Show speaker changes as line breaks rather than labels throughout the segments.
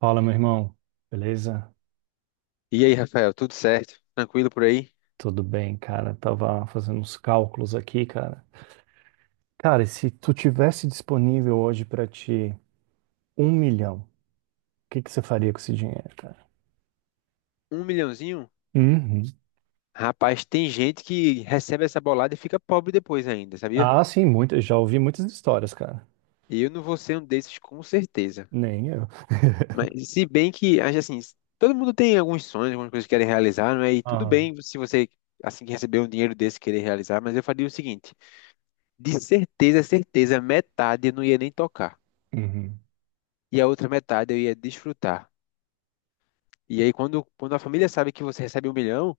Fala, meu irmão. Beleza?
E aí, Rafael, tudo certo? Tranquilo por aí?
Tudo bem, cara. Tava fazendo uns cálculos aqui, cara. Cara, e se tu tivesse disponível hoje pra ti 1 milhão, o que que você faria com esse dinheiro, cara?
Um milhãozinho?
Uhum.
Rapaz, tem gente que recebe essa bolada e fica pobre depois ainda, sabia?
Ah, sim, muito. Já ouvi muitas histórias, cara.
E eu não vou ser um desses com certeza.
Nem eu.
Mas se bem que, acho assim, todo mundo tem alguns sonhos, algumas coisas que querem realizar, não é? E tudo
Ah,
bem se você, assim que receber um dinheiro desse, querer realizar, mas eu faria o seguinte: de certeza, certeza, metade eu não ia nem tocar.
uhum.
E a outra metade eu ia desfrutar. E aí, quando a família sabe que você recebe um milhão,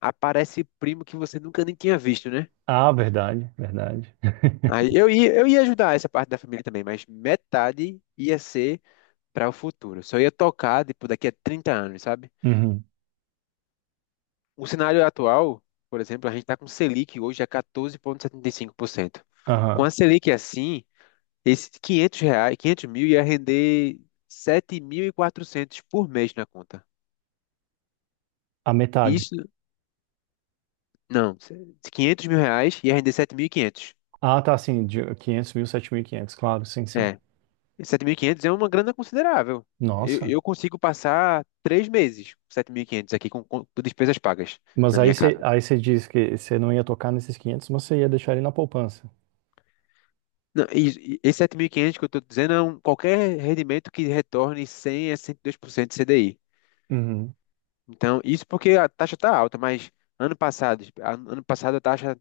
aparece primo que você nunca nem tinha visto, né?
Ah, verdade, verdade.
Aí eu ia ajudar essa parte da família também, mas metade ia ser para o futuro. Só ia tocar, tipo, daqui a 30 anos, sabe?
Uhum.
O cenário atual, por exemplo, a gente está com Selic hoje a 14,75%. Com
Aham.
a Selic assim, esses 500 reais, 500 mil ia render 7.400 por mês na conta.
A metade.
Isso, não, 500 mil reais ia render 7.500.
Ah, tá, sim, de 500 mil, 7.500, claro, sim, sim.
Sete mil e quinhentos é uma grana considerável. Eu,
Nossa.
eu consigo passar 3 meses com 7.500 aqui com despesas pagas
Mas
na
aí
minha
você
casa.
diz que você não ia tocar nesses 500, mas você ia deixar ele na poupança.
Não, e esse 7.500 que eu estou dizendo é um, qualquer rendimento que retorne 100 a 102% de CDI.
Uhum,
Então, isso porque a taxa está alta, mas ano passado, ano passado a taxa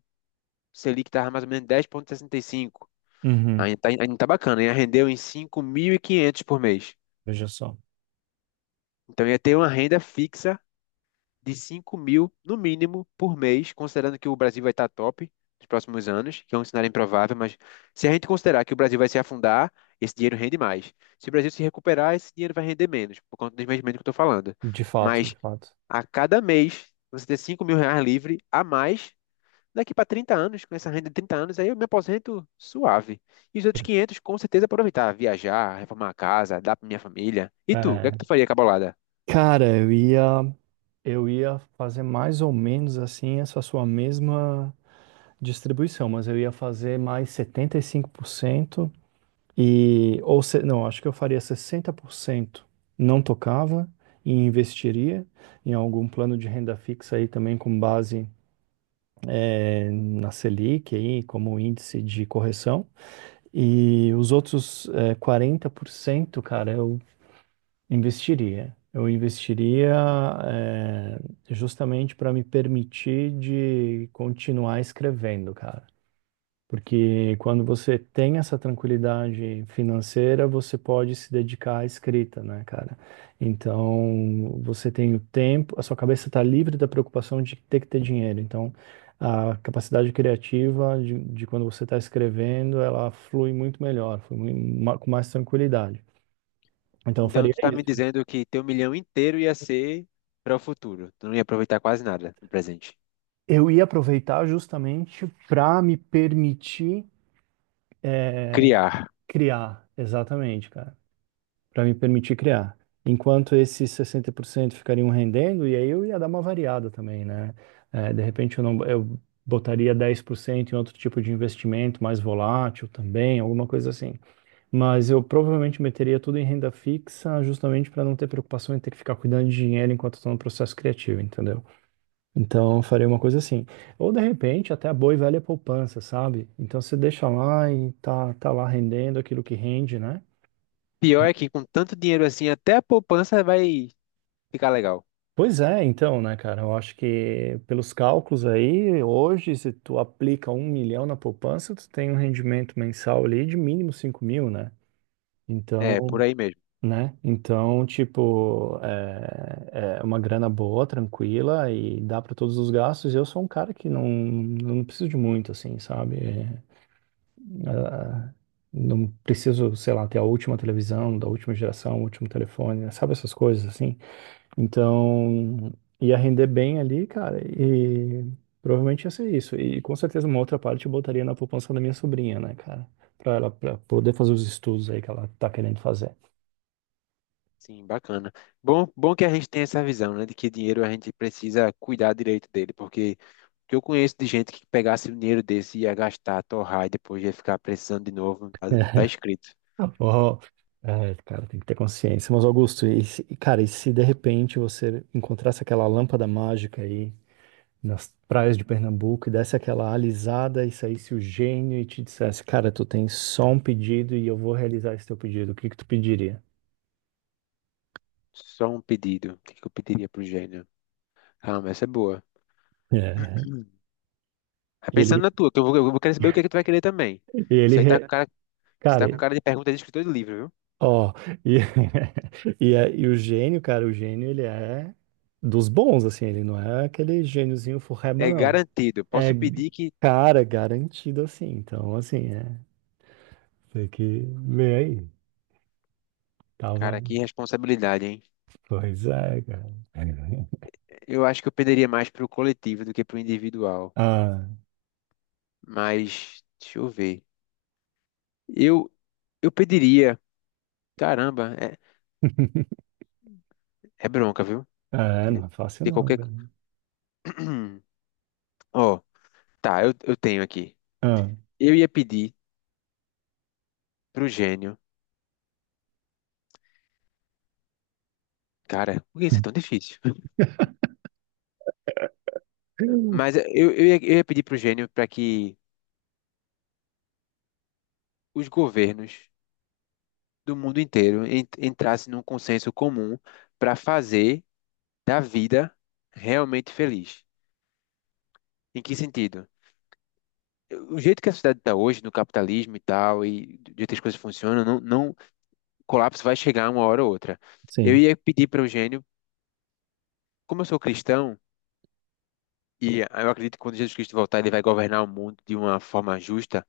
Selic estava mais ou menos 10,65.
uhum.
Ainda está, ainda tá bacana, ia render em 5.500 por mês.
Veja só.
Então, ia ter uma renda fixa de 5 mil, no mínimo, por mês, considerando que o Brasil vai estar top nos próximos anos, que é um cenário improvável, mas se a gente considerar que o Brasil vai se afundar, esse dinheiro rende mais. Se o Brasil se recuperar, esse dinheiro vai render menos, por conta do investimento que eu estou falando.
De fato, de
Mas
fato.
a cada mês, você ter 5 mil reais livre a mais, daqui para 30 anos, com essa renda de 30 anos, aí eu me aposento suave. E os outros 500, com certeza, aproveitar, viajar, reformar a casa, dar para minha família. E tu, o que é que
É.
tu faria, cabolada?
Cara, eu ia fazer mais ou menos assim essa sua mesma distribuição, mas eu ia fazer mais 75% e 5% e ou não, acho que eu faria 60%, não tocava, e investiria em algum plano de renda fixa aí também com base na Selic aí como índice de correção. E os outros é, 40%, cara, eu investiria. Eu investiria é, justamente para me permitir de continuar escrevendo, cara. Porque quando você tem essa tranquilidade financeira, você pode se dedicar à escrita, né, cara? Então, você tem o tempo, a sua cabeça está livre da preocupação de ter que ter dinheiro. Então, a capacidade criativa de quando você está escrevendo, ela flui muito melhor, com mais tranquilidade. Então, eu
Então,
faria
tu tá me
isso.
dizendo que teu milhão inteiro ia ser para o futuro. Tu não ia aproveitar quase nada no presente.
Eu ia aproveitar justamente para me permitir, eh,
Criar.
criar, exatamente, cara. Para me permitir criar. Enquanto esses 60% ficariam rendendo, e aí eu ia dar uma variada também, né? De repente eu não, eu botaria 10% em outro tipo de investimento, mais volátil também, alguma coisa assim. Mas eu provavelmente meteria tudo em renda fixa, justamente para não ter preocupação em ter que ficar cuidando de dinheiro enquanto estou no processo criativo, entendeu? Então eu faria uma coisa assim. Ou de repente até a boa e velha poupança, sabe? Então você deixa lá e tá lá rendendo aquilo que rende, né?
Pior é que com tanto dinheiro assim, até a poupança vai ficar legal.
Pois é, então, né, cara? Eu acho que pelos cálculos aí, hoje, se tu aplica 1 milhão na poupança, tu tem um rendimento mensal ali de mínimo 5 mil, né?
É, por
Então,
aí mesmo.
né? Então, tipo, é uma grana boa, tranquila e dá para todos os gastos. Eu sou um cara que não preciso de muito, assim, sabe? É, ah, não preciso, sei lá, ter a última televisão, da última geração, o último telefone, né? Sabe essas coisas, assim? Então, ia render bem ali, cara, e provavelmente ia ser isso. E com certeza uma outra parte eu botaria na poupança da minha sobrinha, né, cara? Pra ela pra poder fazer os estudos aí que ela tá querendo fazer.
Sim, bacana. Bom, bom que a gente tem essa visão, né, de que dinheiro a gente precisa cuidar direito dele, porque que eu conheço de gente que pegasse o dinheiro desse e ia gastar, torrar e depois ia ficar precisando de novo, não tá, não tá escrito.
Oh, é, cara, tem que ter consciência. Mas, Augusto, cara, e se de repente você encontrasse aquela lâmpada mágica aí nas praias de Pernambuco e desse aquela alisada e saísse o gênio e te dissesse, cara, tu tem só um pedido e eu vou realizar esse teu pedido, o que que tu pediria?
Só um pedido. O que que eu pediria pro gênio? Ah, mas essa é boa.
É.
Mas
Ele.
pensando na tua, que eu vou querer saber o que é que tu vai querer também.
E ele,
Isso aí tá com
re-
cara, isso tá com
cara,
cara de pergunta de escritor de livro, viu?
ó, e, e o gênio, cara, o gênio, ele é dos bons, assim, ele não é aquele gêniozinho forreba,
É
não.
garantido.
É,
Posso pedir que
cara, garantido, assim, então, assim, tem que ver aí, tava,
cara, que responsabilidade, hein?
pois é, cara.
Eu acho que eu perderia mais pro coletivo do que pro individual. Mas, deixa eu ver. Eu, eu pediria. Caramba, é, é bronca, viu?
Ah, é, não é fácil
Tem
não,
qualquer.
cara.
Ó, tá, eu tenho aqui.
Ah,
Eu ia pedir pro gênio. Cara, por que isso é tão difícil? Mas é, eu ia pedir pro gênio para que os governos do mundo inteiro entrassem num consenso comum para fazer da vida realmente feliz. Em que sentido? O jeito que a sociedade está hoje, no capitalismo e tal, e do jeito que as coisas funcionam, não, não, o colapso vai chegar uma hora ou outra. Eu
sim,
ia pedir para o Eugênio, como eu sou cristão, e eu acredito que quando Jesus Cristo voltar, ele vai governar o mundo de uma forma justa.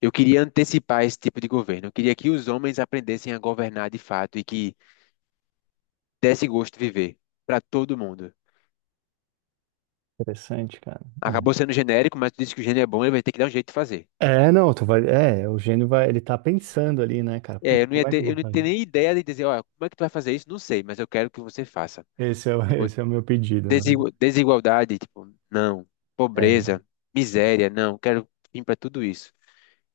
Eu queria antecipar esse tipo de governo. Eu queria que os homens aprendessem a governar de fato e que desse gosto de viver para todo mundo.
interessante, cara.
Acabou sendo genérico, mas tu disse que o gênio é bom, ele vai ter que dar um jeito de fazer.
Não, tu vai, é, o gênio vai, ele tá pensando ali, né, cara,
É,
puta,
eu não ia
como é que eu
ter, eu
vou
não ia ter
fazer?
nem ideia de dizer, olha, como é que tu vai fazer isso? Não sei, mas eu quero que você faça.
Esse é, o-
Tipo,
esse é o meu pedido, né?
Desigualdade, tipo, não.
É,
Pobreza, miséria, não. Quero fim para tudo isso.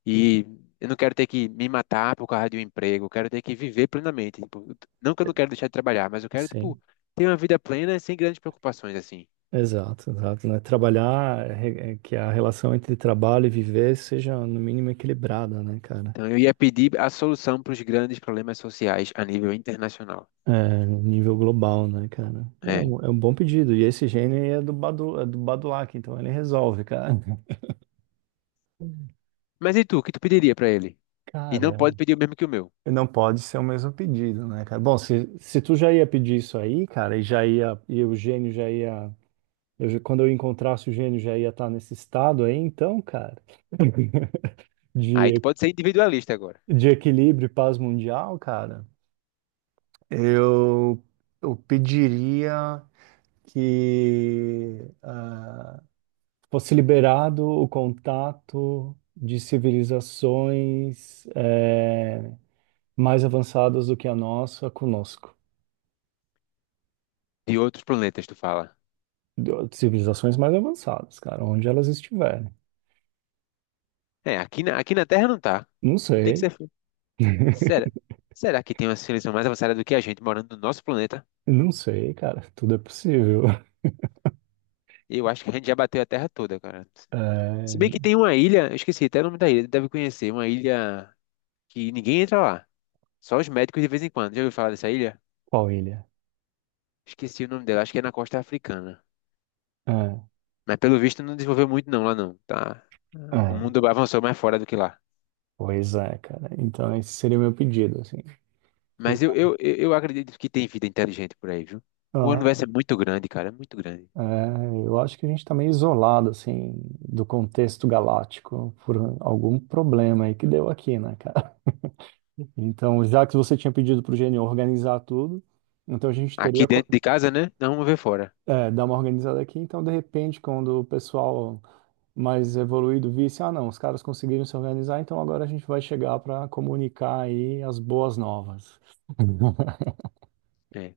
E eu não quero ter que me matar por causa de um emprego. Eu quero ter que viver plenamente. Tipo, não que eu não quero deixar de trabalhar, mas eu quero, tipo,
sim,
ter uma vida plena sem grandes preocupações, assim.
exato, exato, né? É que a relação entre trabalho e viver seja no mínimo equilibrada, né, cara?
Então eu ia pedir a solução para os grandes problemas sociais a nível internacional.
É, no nível global, né, cara?
É.
É um bom pedido. E esse gênio aí é do Badu, é do Badulac, então ele resolve, cara.
Mas e tu, o que tu pediria para ele? E não
Cara,
pode pedir o mesmo que o meu.
não pode ser o mesmo pedido, né, cara? Bom, se tu já ia pedir isso aí, cara, e já ia, e o gênio já ia, quando eu encontrasse o gênio já ia estar nesse estado aí, então, cara.
Aí tu
de,
pode ser individualista agora.
de equilíbrio e paz mundial, cara, eu, eu pediria que fosse liberado o contato de civilizações mais avançadas do que a nossa conosco.
De outros planetas, tu fala.
Civilizações mais avançadas, cara, onde elas estiverem.
É, aqui na Terra não tá.
Não
Tu tem que
sei,
ser será? Será que tem uma civilização mais avançada do que a gente morando no nosso planeta?
não sei, cara, tudo é possível.
Eu acho que a gente já bateu a Terra toda, cara. Se bem
Eh,
que tem uma ilha, eu esqueci até o nome da ilha, deve conhecer, uma ilha que ninguém entra lá, só os médicos de vez em quando. Já ouviu falar dessa ilha?
qual ilha?
Esqueci o nome dela, acho que é na costa africana.
É,
Mas pelo visto não desenvolveu muito não lá não, tá? O
é,
mundo avançou mais fora do que lá.
pois é, cara. Então esse seria o meu pedido, assim. E,
Mas eu acredito que tem vida inteligente por aí, viu? O universo
ah,
é muito grande, cara, é muito grande.
é, eu acho que a gente está meio isolado, assim, do contexto galáctico por algum problema aí que deu aqui, né, cara? Então, já que você tinha pedido para o gênio organizar tudo, então a gente
Aqui
teria
dentro de casa, né? Não vamos ver fora.
dar uma organizada aqui. Então, de repente, quando o pessoal mais evoluído visse, ah, não, os caras conseguiram se organizar, então agora a gente vai chegar para comunicar aí as boas novas.
É.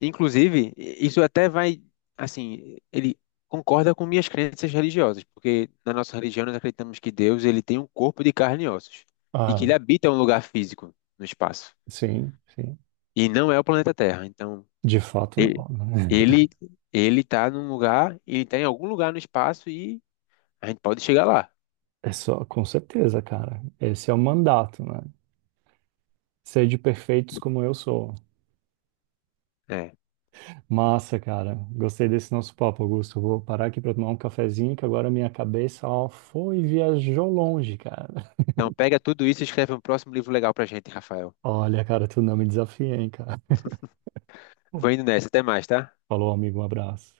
Inclusive, isso até vai, assim, ele concorda com minhas crenças religiosas, porque na nossa religião nós acreditamos que Deus, ele tem um corpo de carne e ossos, e que ele
Ah,
habita um lugar físico no espaço,
sim, sim.
e não é o planeta Terra. Então,
De fato,
ele
não. Né?
ele ele tá num lugar, ele tá em algum lugar no espaço e a gente pode chegar lá,
É só, com certeza, cara. Esse é o mandato, né? Ser de perfeitos como eu sou.
né?
Massa, cara. Gostei desse nosso papo, Augusto. Vou parar aqui pra tomar um cafezinho, que agora minha cabeça, ó, foi e viajou longe, cara.
Então, pega tudo isso e escreve um próximo livro legal pra gente, Rafael.
Olha, cara, tu não me desafia, hein, cara.
Vou indo nessa, até mais, tá?
Falou, amigo, um abraço.